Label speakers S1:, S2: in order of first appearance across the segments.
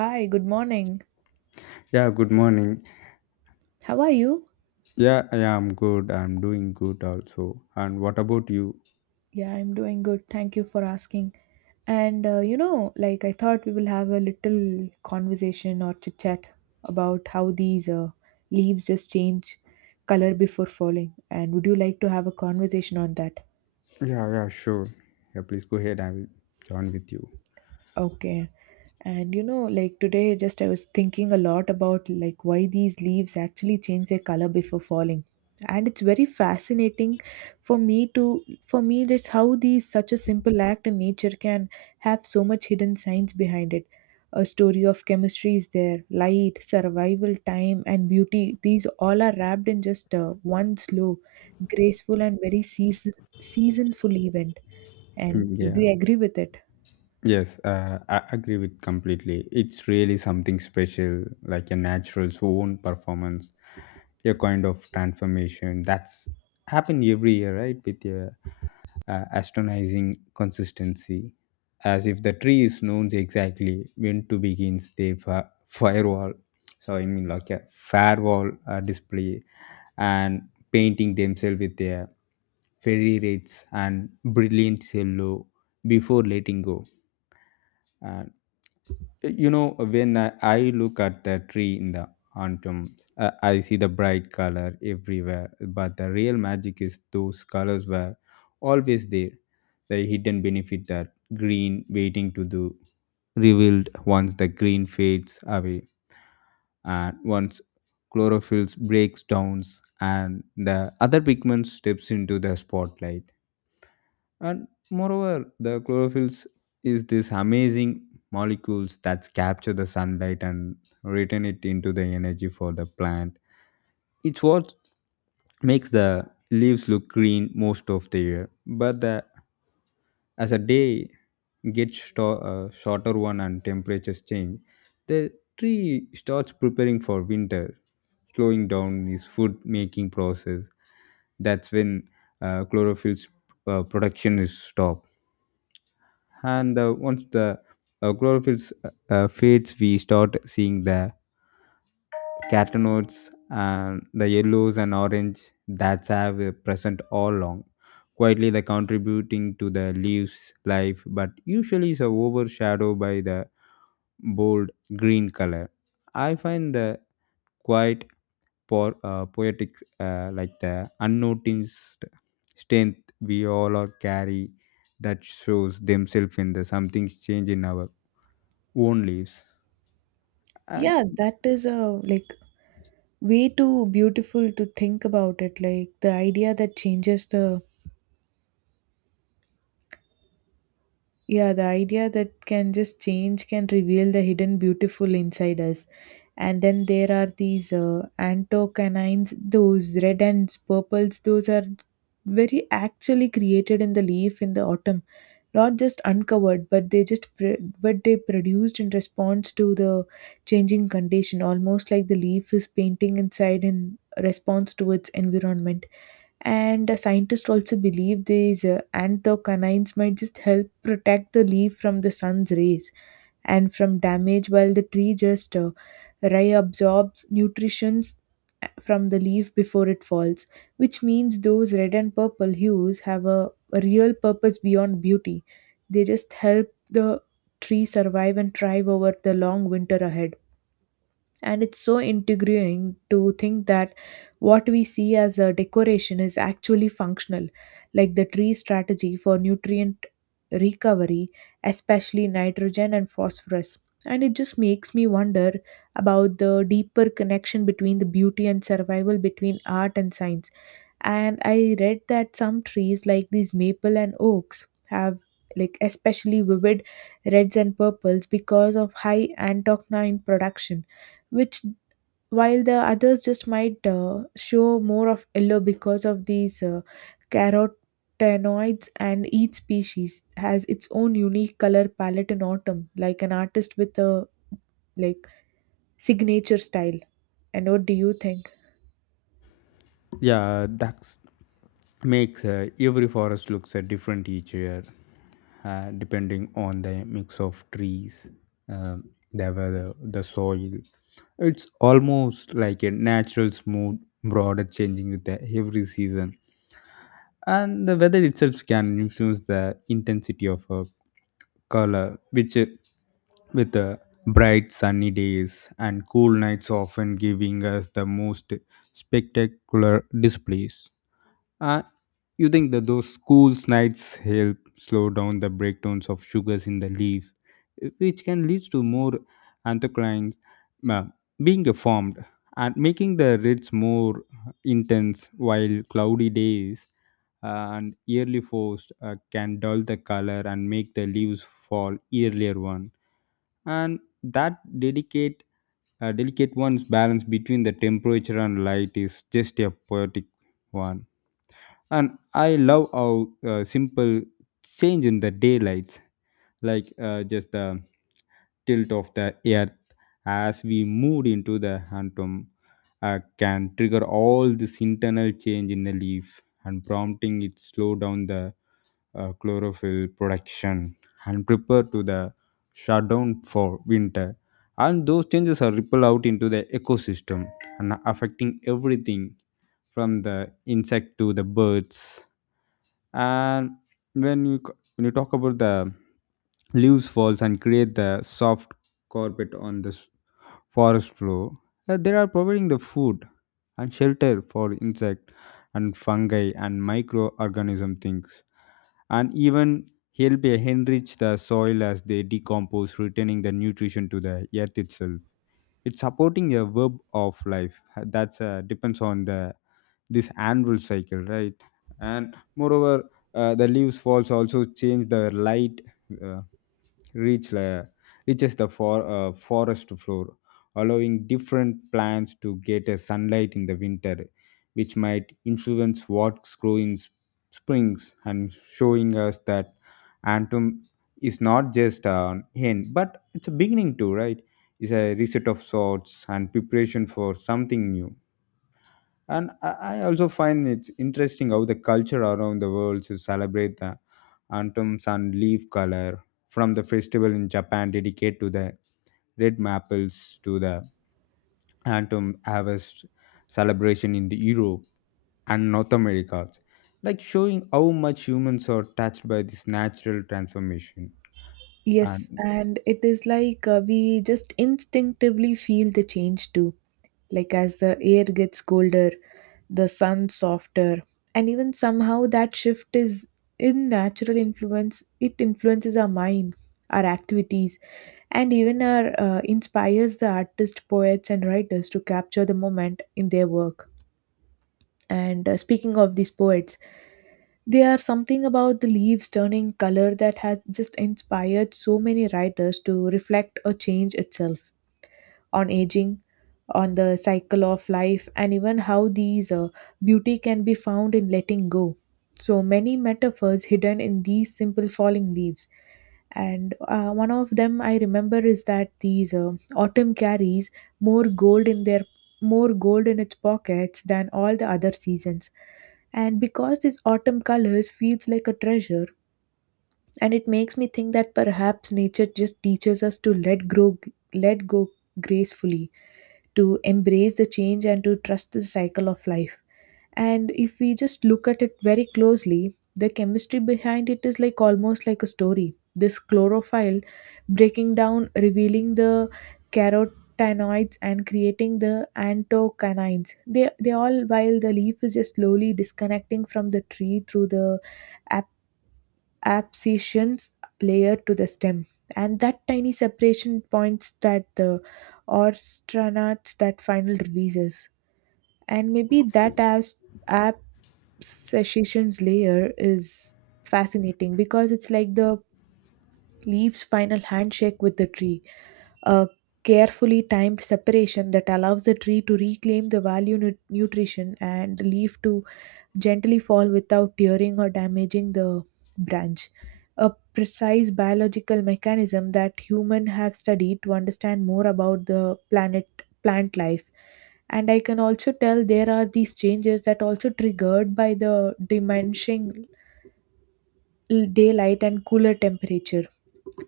S1: Hi, good morning.
S2: Yeah, good morning.
S1: How are you?
S2: Yeah, I'm good. I'm doing good also. And what about you?
S1: Yeah, I'm doing good. Thank you for asking. And like I thought we will have a little conversation or chit chat about how these leaves just change color before falling. And would you like to have a conversation on that?
S2: Yeah, yeah, sure. Yeah, please go ahead. I will join with you.
S1: Okay. And you know, like today, just I was thinking a lot about like why these leaves actually change their color before falling. And it's very fascinating for me that's how these such a simple act in nature can have so much hidden science behind it. A story of chemistry is there, light, survival, time, and beauty. These all are wrapped in just one slow, graceful, and very seasonful event. And
S2: Mm,
S1: would
S2: yeah.
S1: you agree with it?
S2: Yes, I agree with completely. It's really something special, like a natural's own performance, a kind of transformation that's happened every year, right? With a astonishing consistency, as if the tree is known exactly when to begin the firewall. So I mean like a firewall display and painting themselves with their fairy rates and brilliant yellow before letting go. And you know when I look at the tree in the autumn, I see the bright color everywhere, but the real magic is those colors were always there, the hidden benefit that green waiting to do, revealed once the green fades away and once chlorophyll breaks down and the other pigment steps into the spotlight. And moreover, the chlorophylls is this amazing molecules that capture the sunlight and return it into the energy for the plant. It's what makes the leaves look green most of the year. But the, as a day gets shorter one and temperatures change, the tree starts preparing for winter, slowing down its food making process. That's when chlorophyll production is stopped, and once the chlorophyll fades, we start seeing the carotenoids and the yellows and orange that's have present all along, quietly they contributing to the leaves life but usually is overshadowed by the bold green color. I find the quiet poetic, like the unnoticed strength we all are carry, that shows themselves in the something's change in our own lives. And
S1: Yeah, that is a like way too beautiful to think about it. Like the idea that changes the Yeah, the idea that can just change can reveal the hidden beautiful inside us. And then there are these anthocyanins, those red and purples, those are very actually created in the leaf in the autumn, not just uncovered, but they just pr- but they produced in response to the changing condition, almost like the leaf is painting inside in response to its environment. And scientists also believe these anthocanines might just help protect the leaf from the sun's rays and from damage while the tree just reabsorbs nutrients from the leaf before it falls, which means those red and purple hues have a real purpose beyond beauty. They just help the tree survive and thrive over the long winter ahead. And it's so intriguing to think that what we see as a decoration is actually functional, like the tree strategy for nutrient recovery, especially nitrogen and phosphorus. And it just makes me wonder about the deeper connection between the beauty and survival, between art and science. And I read that some trees like these maple and oaks have like especially vivid reds and purples because of high antocyanin production, which while the others just might show more of yellow because of these carotenoids. And each species has its own unique color palette in autumn, like an artist with a like signature style. And what do you think?
S2: yeah, that makes every forest looks different each year, depending on the mix of trees, the weather, the soil. It's almost like a natural, smooth, broader changing with the every season. And the weather itself can influence the intensity of a color, which with the bright sunny days and cool nights often giving us the most spectacular displays. uh, you think that those cool nights help slow down the breakdowns of sugars in the leaves, which can lead to more anthocyanins uh, being formed and making the reds more intense, while cloudy days uh, and yearly frost can dull the color and make the leaves fall earlier one. And that delicate one's balance between the temperature and light is just a poetic one. And I love how simple change in the daylights, like just the tilt of the earth as we moved into the hantom, can trigger all this internal change in the leaf and prompting it slow down the chlorophyll production and prepare to the shutdown for winter. And those changes are ripple out into the ecosystem and affecting everything from the insect to the birds. And when you talk about the leaves falls and create the soft carpet on the forest floor, they are providing the food and shelter for insect and fungi and microorganism things, and even help enrich the soil as they decompose, returning the nutrition to the earth itself. It's supporting a web of life that's depends on the this annual cycle, right? And moreover, the leaves falls also change the light uh, reach la- reaches the forest floor, allowing different plants to get a sunlight in the winter, which might influence what's growing in springs, and showing us that Antum is not just an end, but it's a beginning too, right? It's a reset of sorts and preparation for something new. And I also find it's interesting how the culture around the world to celebrate the anthems and leaf color, from the festival in Japan dedicated to the red maples, to the autumn harvest celebration in the Europe and North America, like showing how much humans are touched by this natural transformation.
S1: Yes,
S2: And
S1: and it is like we just instinctively feel the change too. Like as the air gets colder, the sun softer, and even somehow that shift is in natural influence. It influences our mind, our activities, and even our inspires the artists, poets, and writers to capture the moment in their work. And speaking of these poets, there are something about the leaves turning color that has just inspired so many writers to reflect or change itself, on aging, on the cycle of life, and even how these beauty can be found in letting go. So many metaphors hidden in these simple falling leaves. And one of them I remember is that these autumn carries more gold in their more gold in its pockets than all the other seasons. And because this autumn colors feels like a treasure, and it makes me think that perhaps nature just teaches us to let grow, let go gracefully, to embrace the change and to trust the cycle of life. And if we just look at it very closely, the chemistry behind it is like almost like a story. This chlorophyll breaking down, revealing the carotenoids and creating the anthocyanins. They all while the leaf is just slowly disconnecting from the tree through the abscissions layer to the stem, and that tiny separation points that the orstranats that final releases. And maybe that abscissions layer is fascinating because it's like the leaves final handshake with the tree, a carefully timed separation that allows the tree to reclaim the value nutrition, and the leaf to gently fall without tearing or damaging the branch. A precise biological mechanism that humans have studied to understand more about the planet plant life. And I can also tell there are these changes that also triggered by the diminishing daylight and cooler temperatures.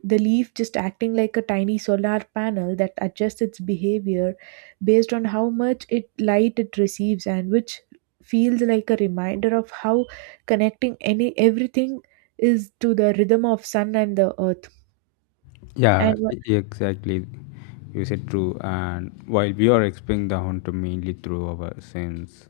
S1: The leaf just acting like a tiny solar panel that adjusts its behavior based on how much it light it receives, and which feels like a reminder of how connecting any everything is to the rhythm of sun and the earth.
S2: yeah,
S1: And
S2: exactly. You said true. And while we are experiencing the hunter mainly through our sense,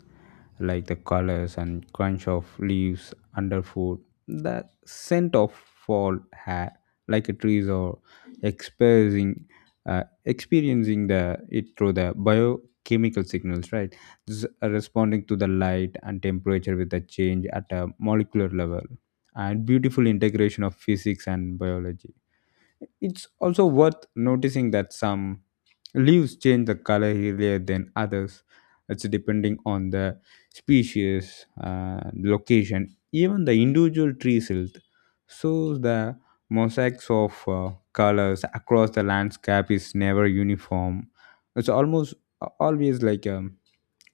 S2: like the colors and crunch of leaves underfoot, the scent of like a trees or experiencing, experiencing the it through the biochemical signals, right? This responding to the light and temperature with the change at a molecular level, and beautiful integration of physics and biology. It's also worth noticing that some leaves change the color earlier than others. It's depending on the species, location, even the individual tree silt. So the mosaics of colors across the landscape is never uniform. It's almost always like a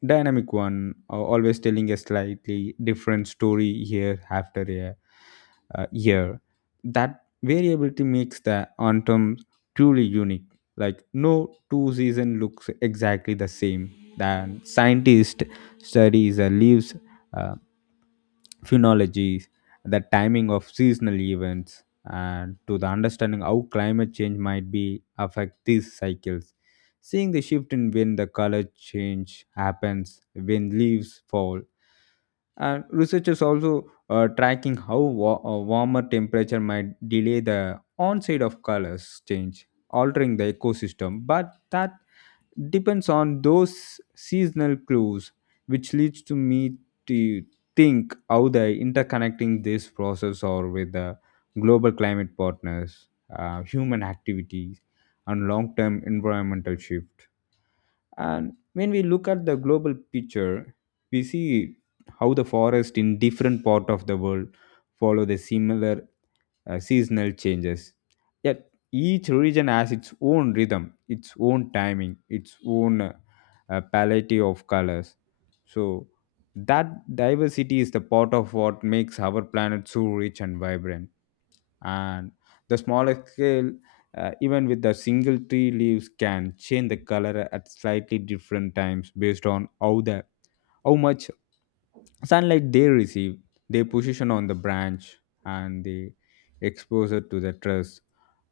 S2: dynamic one, always telling a slightly different story year after year. Year. That variability makes the autumn truly unique, like no two season looks exactly the same. Then scientist studies leaves uh, phenology, the timing of seasonal events, and to the understanding how climate change might be affect these cycles, seeing the shift in when the color change happens, when leaves fall. And researchers also tracking how warmer temperature might delay the onset of colors change, altering the ecosystem, but that depends on those seasonal clues, which leads to me to think how the interconnecting this process or with the global climate partners, human activities, and long-term environmental shift. And when we look at the global picture, we see how the forest in different part of the world follow the similar seasonal changes. Yet each region has its own rhythm, its own timing, its own palette of colors. So that diversity is the part of what makes our planet so rich and vibrant. And the smaller scale, even with the single tree, leaves can change the color at slightly different times based on how much sunlight they receive, their position on the branch, and the exposure to the truss,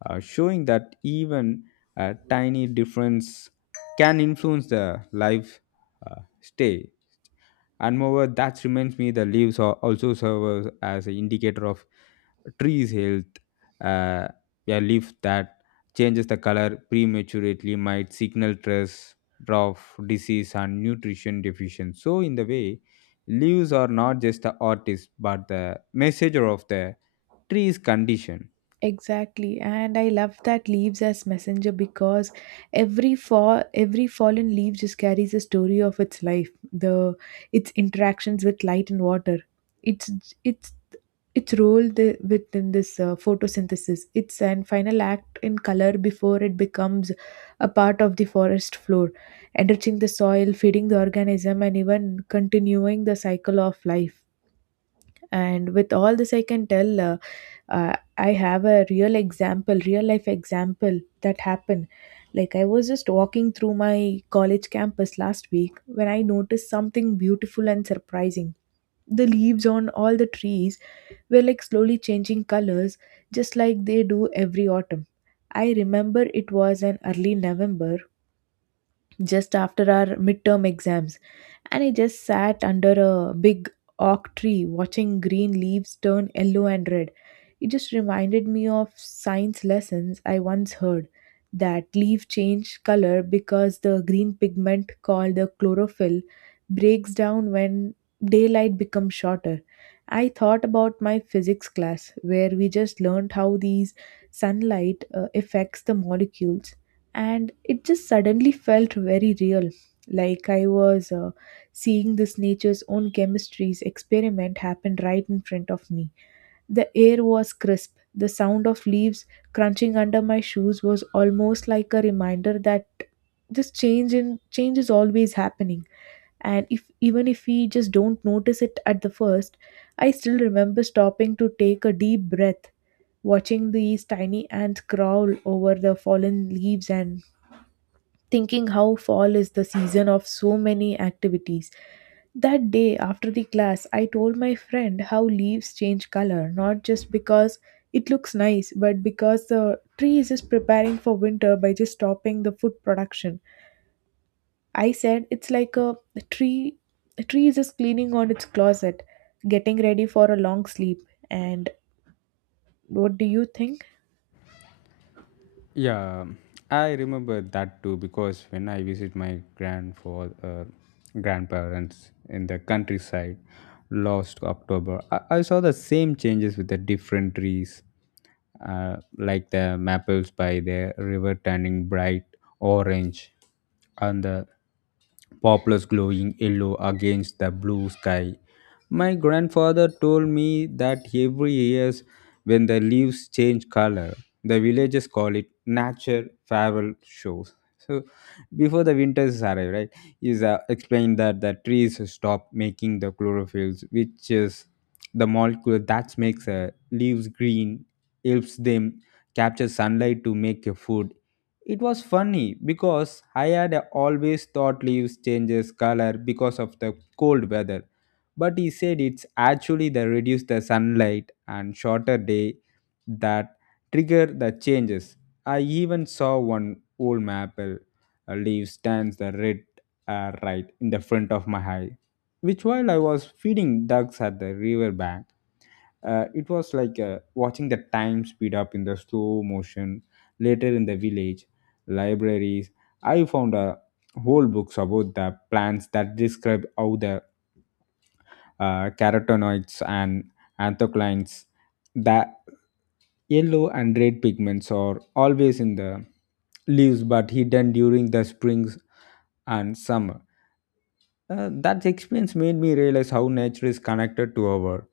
S2: showing that even a tiny difference can influence the life, stay. And moreover, that reminds me the leaves are also serve as an indicator of trees health. uh, a leaf that changes the color prematurely might signal stress, drought, disease, and nutrition deficiency. So in the way, leaves are not just the artist but the messenger of the tree's condition.
S1: exactly, and I love that leaves as messenger because every fall, every fallen leaf just carries a story of its life, the its interactions with light and water, its its its role the, within this photosynthesis, its and final act in color before it becomes a part of the forest floor, enriching the soil, feeding the organism, and even continuing the cycle of life. And with all this I can tell uh, I have a real life example that happened. Like I was just walking through my college campus last week when I noticed something beautiful and surprising. The leaves on all the trees were like slowly changing colors, just like they do every autumn. I remember it was an early November, just after our midterm exams, and I just sat under a big oak tree watching green leaves turn yellow and red. It just reminded me of science lessons I once heard that leaf change color because the green pigment called the chlorophyll breaks down when daylight becomes shorter. I thought about my physics class where we just learned how these sunlight affects the molecules, and it just suddenly felt very real, like I was seeing this nature's own chemistry's experiment happen right in front of me. The air was crisp, the sound of leaves crunching under my shoes was almost like a reminder that this change in change is always happening, and if even if we just don't notice it at the first. I still remember stopping to take a deep breath, watching these tiny ants crawl over the fallen leaves and thinking how fall is the season of so many activities. That day after the class, I told my friend how leaves change color, not just because it looks nice, but because the tree is just preparing for winter by just stopping the food production. I said it's like tree a tree is just cleaning on its closet, getting ready for a long sleep. And what do you think?
S2: Yeah, I remember that too because when I visit my grandfather, grandparents in the countryside last October, I saw the same changes with the different trees, like the maples by the river turning bright orange and the poplars glowing yellow against the blue sky. My grandfather told me that every year when the leaves change color, the villagers call it nature farewell shows. So before the winters arrive right is explained that the trees stop making the chlorophylls, which is the molecule that makes leaves green, helps them capture sunlight to make a food. It was funny because I had always thought leaves changes color because of the cold weather, but he said it's actually the reduced the sunlight and shorter day that trigger the changes. I even saw one old map, a leaf stands the red, right in the front of my eye, which while I was feeding ducks at the river bank, it was like, watching the time speed up in the slow motion. Later in the village libraries, I found a whole books about the plants that describe how the carotenoids and anthocyanins. The yellow and red pigments are always in the leaves but hidden during the springs and summer. That experience made me realize how nature is connected to our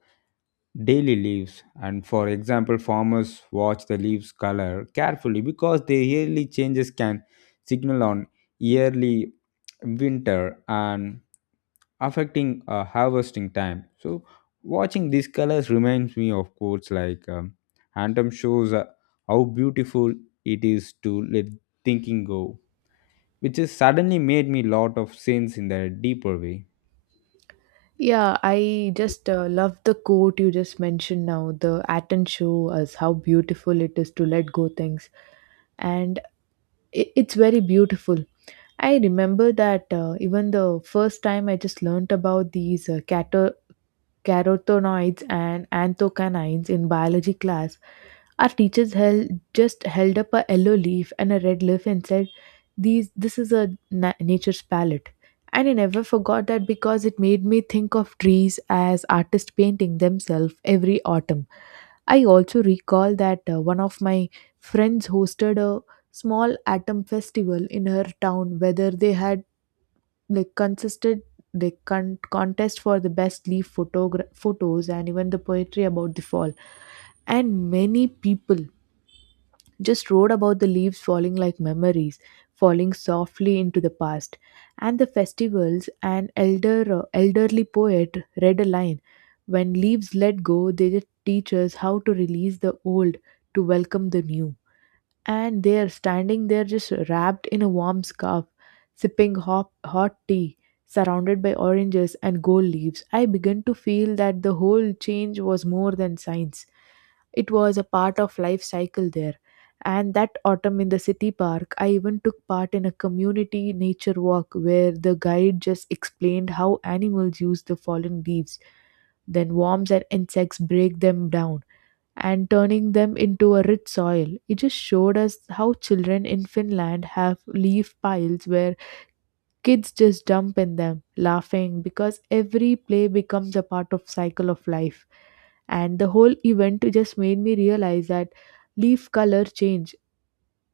S2: daily leaves, and for example farmers watch the leaves color carefully because their yearly changes can signal on yearly winter and affecting harvesting time. So watching these colors reminds me of quotes like Anthem shows how beautiful it is to let thinking go, which has suddenly made me lot of sense in a deeper way.
S1: Yeah, I just love the quote you just mentioned now. The Aten show us how beautiful it is to let go things, and it's very beautiful. I remember that even the first time I just learned about these cat carotenoids and anthocyanins in biology class, our teachers held just held up a yellow leaf and a red leaf and said, "These, this is a nature's palette." And I never forgot that because it made me think of trees as artists painting themselves every autumn. I also recall that one of my friends hosted a small autumn festival in her town where they had they consisted they con- contest for the best leaf photos, and even the poetry about the fall. And many people just wrote about the leaves falling like memories, falling softly into the past. And the festivals an elder elderly poet read a line, when leaves let go they just teach us how to release the old, to welcome the new. And they're standing there just wrapped in a warm scarf, sipping hot tea, surrounded by oranges and gold leaves. I began to feel that the whole change was more than science. It was a part of life cycle there. And that autumn in the city park, I even took part in a community nature walk where the guide just explained how animals use the fallen leaves, then worms and insects break them down and turning them into a rich soil. It just showed us how children in Finland have leaf piles where kids just dump in them, laughing because every play becomes a part of cycle of life. And the whole event just made me realize that leaf color change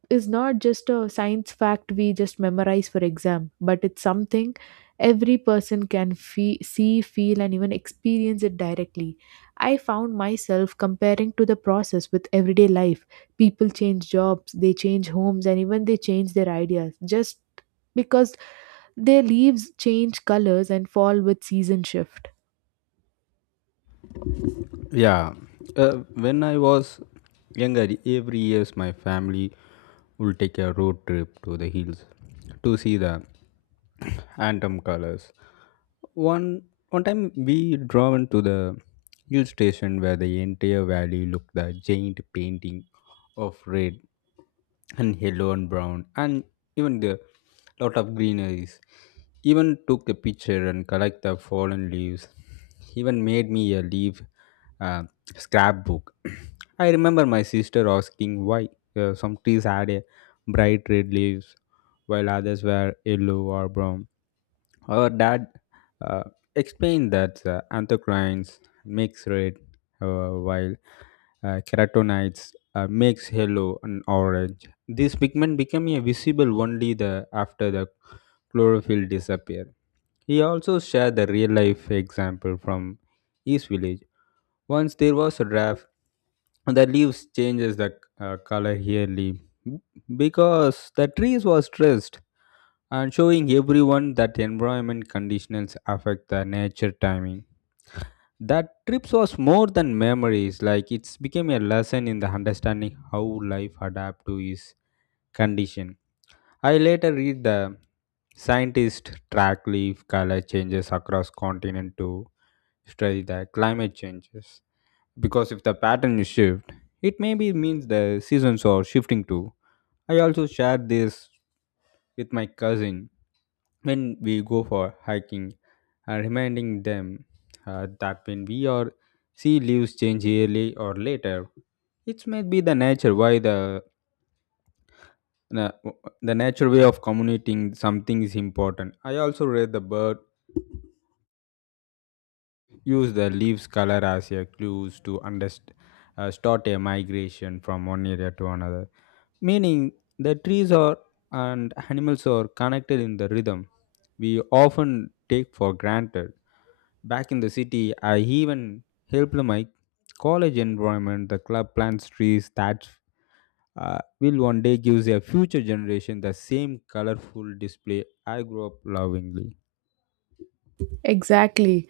S1: is not just a science fact we just memorize for exam, but it's something every person can see, feel, and even experience it directly. I found myself comparing to the process with everyday life. People change jobs, they change homes, and even they change their ideas just because their leaves change colors and fall with season shift.
S2: Yeah, when I was younger, every year my family would take a road trip to the hills to see the anthem colors. One one time we driven to the hill station where the entire valley looked the giant painting of red and yellow and brown, and even the lot of greeneries. Even took the picture and collect the fallen leaves, even made me a leaf uh, scrapbook. I remember my sister asking why some trees had a bright red leaves while others were yellow or brown. Our dad uh, explained that anthocyanins makes red, while carotenoids makes yellow and orange. This pigment become a visible only the after the chlorophyll disappear. He also shared the real life example from his village. Once there was a draft, the leaves changes the color yearly because the trees was stressed and showing everyone that environment conditions affect the nature timing. That trips was more than memories, like it's became a lesson in the understanding how life adapt to its condition. I later read the scientist track leaf color changes across continent to study the climate changes because if the pattern is shift it maybe means the seasons are shifting too. I also shared this with my cousin when we go for hiking, reminding them that when we or sea leaves change yearly or later, it might be the nature why the the nature way of communicating something is important. I also read the bird use the leaves color as a clues to understand. Start a migration from one area to another, meaning the trees are and animals are connected in the rhythm we often take for granted. Back in the city, I even helped my college environment the club plants trees that will one day give a future generation the same colorful display I grew up lovingly.
S1: Exactly.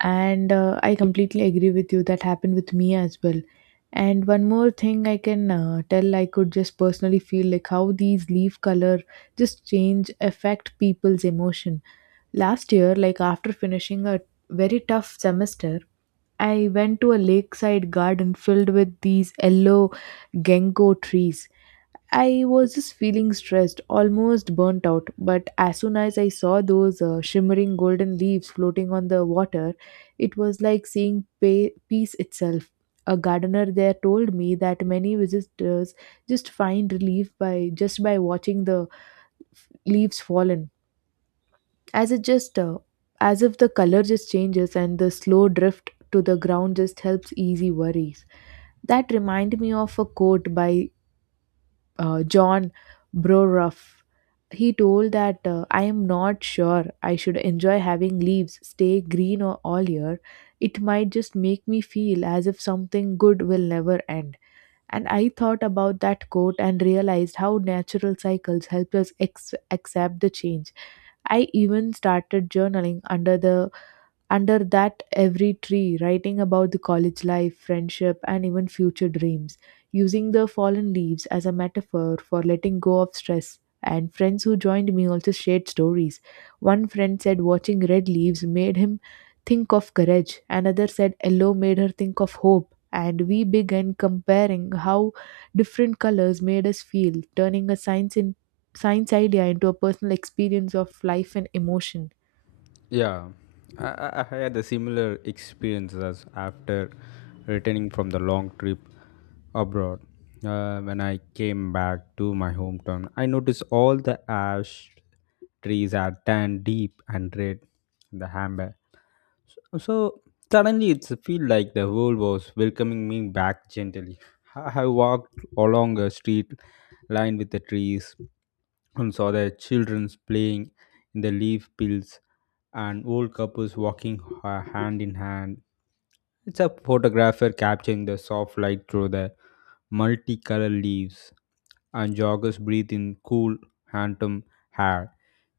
S1: And I completely agree with you. That happened with me as well. And one more thing I can tell, I could just personally feel like how these leaf color just change affect people's emotion. Last year, like after finishing a very tough semester, I went to a lakeside garden filled with these yellow ginkgo trees. I was just feeling stressed, almost burnt out. But as soon as I saw those shimmering golden leaves floating on the water, it was like seeing peace itself. A gardener there told me that many visitors just find relief by just by watching the leaves fallen, as it just as if the color just changes and the slow drift to the ground just helps easy worries. That reminded me of a quote by John Brorough. He told that I am not sure I should enjoy having leaves stay green or all year. It might just make me feel as if something good will never end. And I thought about that quote and realized how natural cycles help us accept the change. I even started journaling under that, every tree, writing about the college life, friendship, and even future dreams, using the fallen leaves as a metaphor for letting go of stress. And friends who joined me also shared stories. One friend said watching red leaves made him think of courage, another said yellow made her think of hope. And we began comparing how different colors made us feel, turning a science idea into a personal experience of life and emotion.
S2: Yeah, I had a similar experience as after returning from the long trip abroad. When I came back to my hometown, I noticed all the ash trees are tan, deep and red in the amber. So suddenly it's feel like the world was welcoming me back gently. I walked along a street lined with the trees and saw the children playing in the leaf fields and old couples walking hand in hand. It's a photographer capturing the soft light through the multicolored leaves, and joggers breathe in cool, handsome air.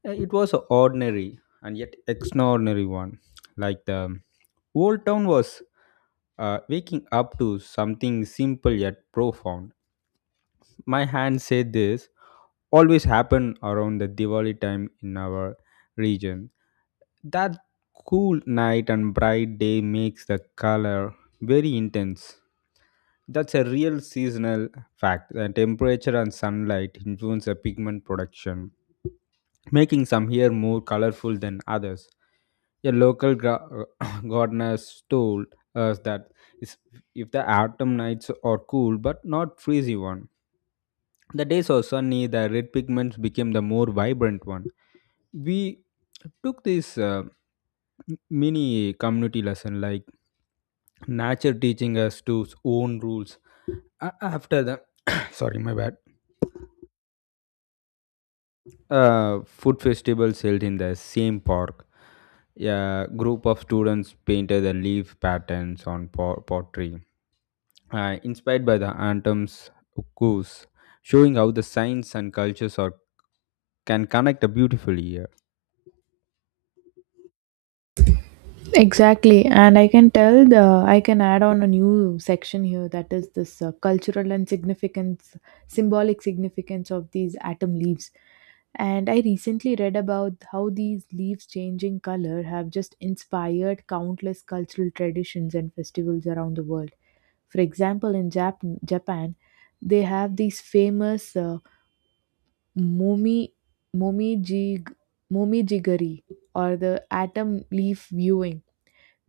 S2: It was an ordinary and yet extraordinary one. Like the old town was waking up to something simple yet profound. My hand said this always happen around the Diwali time in our region. That cool night and bright day makes the color very intense. That's a real seasonal fact. The temperature and sunlight influence the pigment production, making some hair more colorful than others. A local gardener told us that is- if the autumn nights are cool but not freezing one, the days were sunny, the red pigments became the more vibrant one. We took this mini community lesson like nature teaching us to its own rules. After the sorry my bad, food festivals held in the same park, a group of students painted the leaf patterns on pottery, inspired by the anthems ukus, showing how the science and cultures are can connect beautifully.
S1: Exactly, and I can tell the I can add on a new section here that is this cultural and significance, symbolic significance of these atom leaves. And I recently read about how these leaves changing color have just inspired countless cultural traditions and festivals around the world. For example, in Japan, they have these famous momi momijig momijigari or the atom leaf viewing,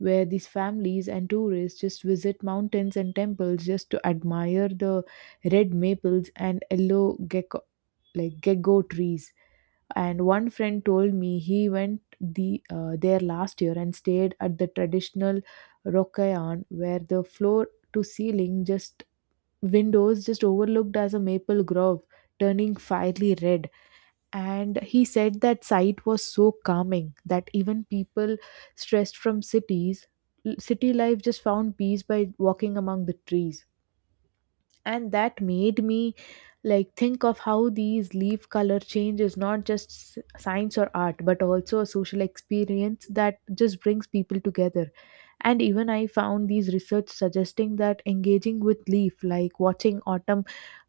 S1: where these families and tourists just visit mountains and temples just to admire the red maples and yellow gecko gecko trees. And one friend told me he went there last year and stayed at the traditional rokayan, where the floor to ceiling just windows just overlooked as a maple grove turning fiery red. And he said that sight was so calming that even people stressed from cities city life just found peace by walking among the trees. And that made me like think of how these leaf color change is not just science or art but also a social experience that just brings people together. And even I found these research suggesting that engaging with leaf like watching autumn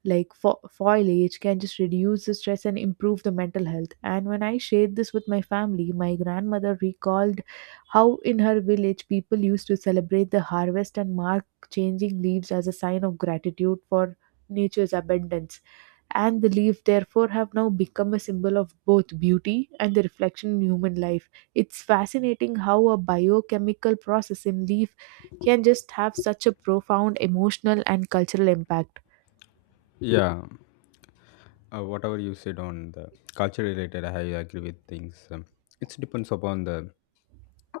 S1: like foliage can just reduce the stress and improve the mental health. And when I shared this with my family, my grandmother recalled how in her village people used to celebrate the harvest and mark changing leaves as a sign of gratitude for nature's abundance. And the leaves therefore, have now become a symbol of both beauty and the reflection in human life. It's fascinating how a biochemical process in leaf can just have such a profound emotional and cultural impact.
S2: Yeah, whatever you said on the culture related, I agree with things. It depends upon the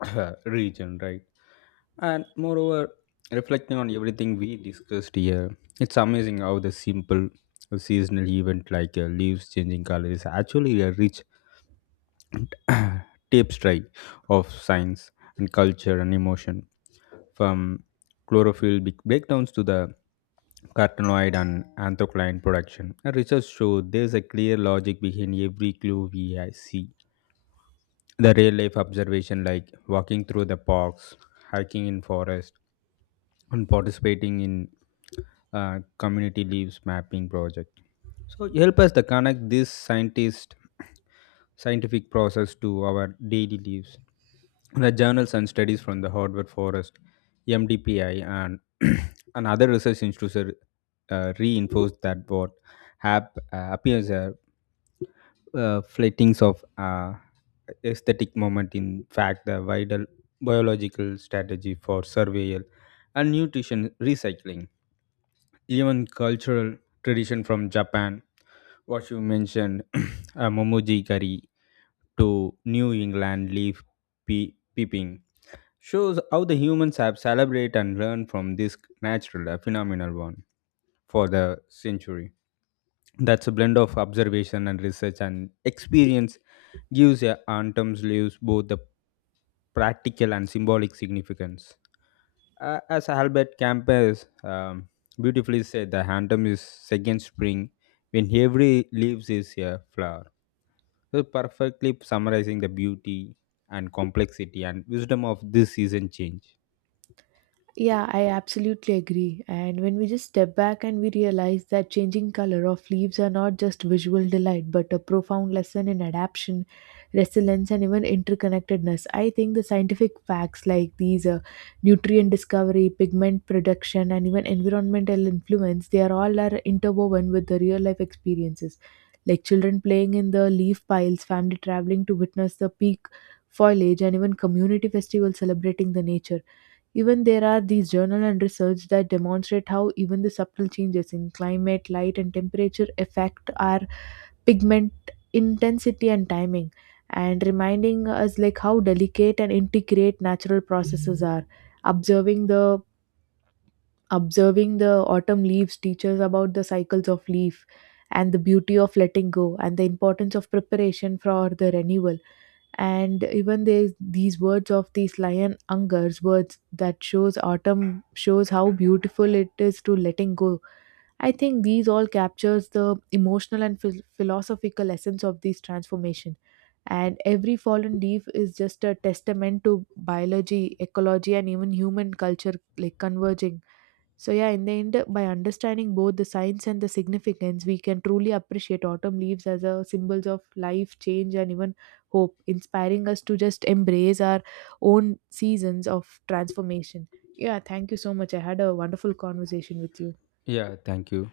S2: region, right? And moreover, reflecting on everything we discussed here, it's amazing how the simple seasonal event like leaves changing color is actually a rich tapestry of science and culture and emotion. From chlorophyll breakdowns to the carotenoid and anthocyanin production. And research shows there's a clear logic behind every clue we see. The real life observation, like walking through the parks, hiking in forest, and participating in community leaves mapping project. So help us to connect this scientist scientific process to our daily lives. The journals and studies from the Harvard Forest, MDPI, and other research institutes reinforce that what appears as flightings of aesthetic moment in fact the vital biological strategy for survival and nutrition recycling, even cultural tradition from Japan, what you mentioned, Momoji curry to New England leaf peeping, shows how the humans have celebrated and learned from this natural, phenomenal one for the century. That's a blend of observation and research and experience gives a antum's leaves both the practical and symbolic significance. As Albert Campus beautifully said, the autumn is second spring when every leaves is a flower. So perfectly summarizing the beauty and complexity and wisdom of this season change.
S1: Yeah, I absolutely agree. And when we just step back and we realize that changing color of leaves are not just visual delight, but a profound lesson in adaptation, resilience, and even interconnectedness, I think the scientific facts like these nutrient discovery, pigment production, and even environmental influence, they are all are interwoven with the real life experiences. Like children playing in the leaf piles, family traveling to witness the peak foliage, and even community festivals celebrating the nature. Even there are these journal and research that demonstrate how even the subtle changes in climate, light and temperature affect our pigment intensity and timing, and reminding us like how delicate and intricate natural processes are. Observing the Observing the autumn leaves teaches about the cycles of leaf and the beauty of letting go and the importance of preparation for the renewal. And even there's these words of these lion angers words that shows autumn shows how beautiful it is to letting go. I think these all captures the emotional and philosophical essence of this transformation, and every fallen leaf is just a testament to biology ecology and even human culture like converging. So, yeah, in the end, by understanding both the science and the significance, we can truly appreciate autumn leaves as a symbols of life, change, and even hope, inspiring us to just embrace our own seasons of transformation. Yeah, thank you so much. I had a wonderful conversation with you.
S2: Yeah, thank you.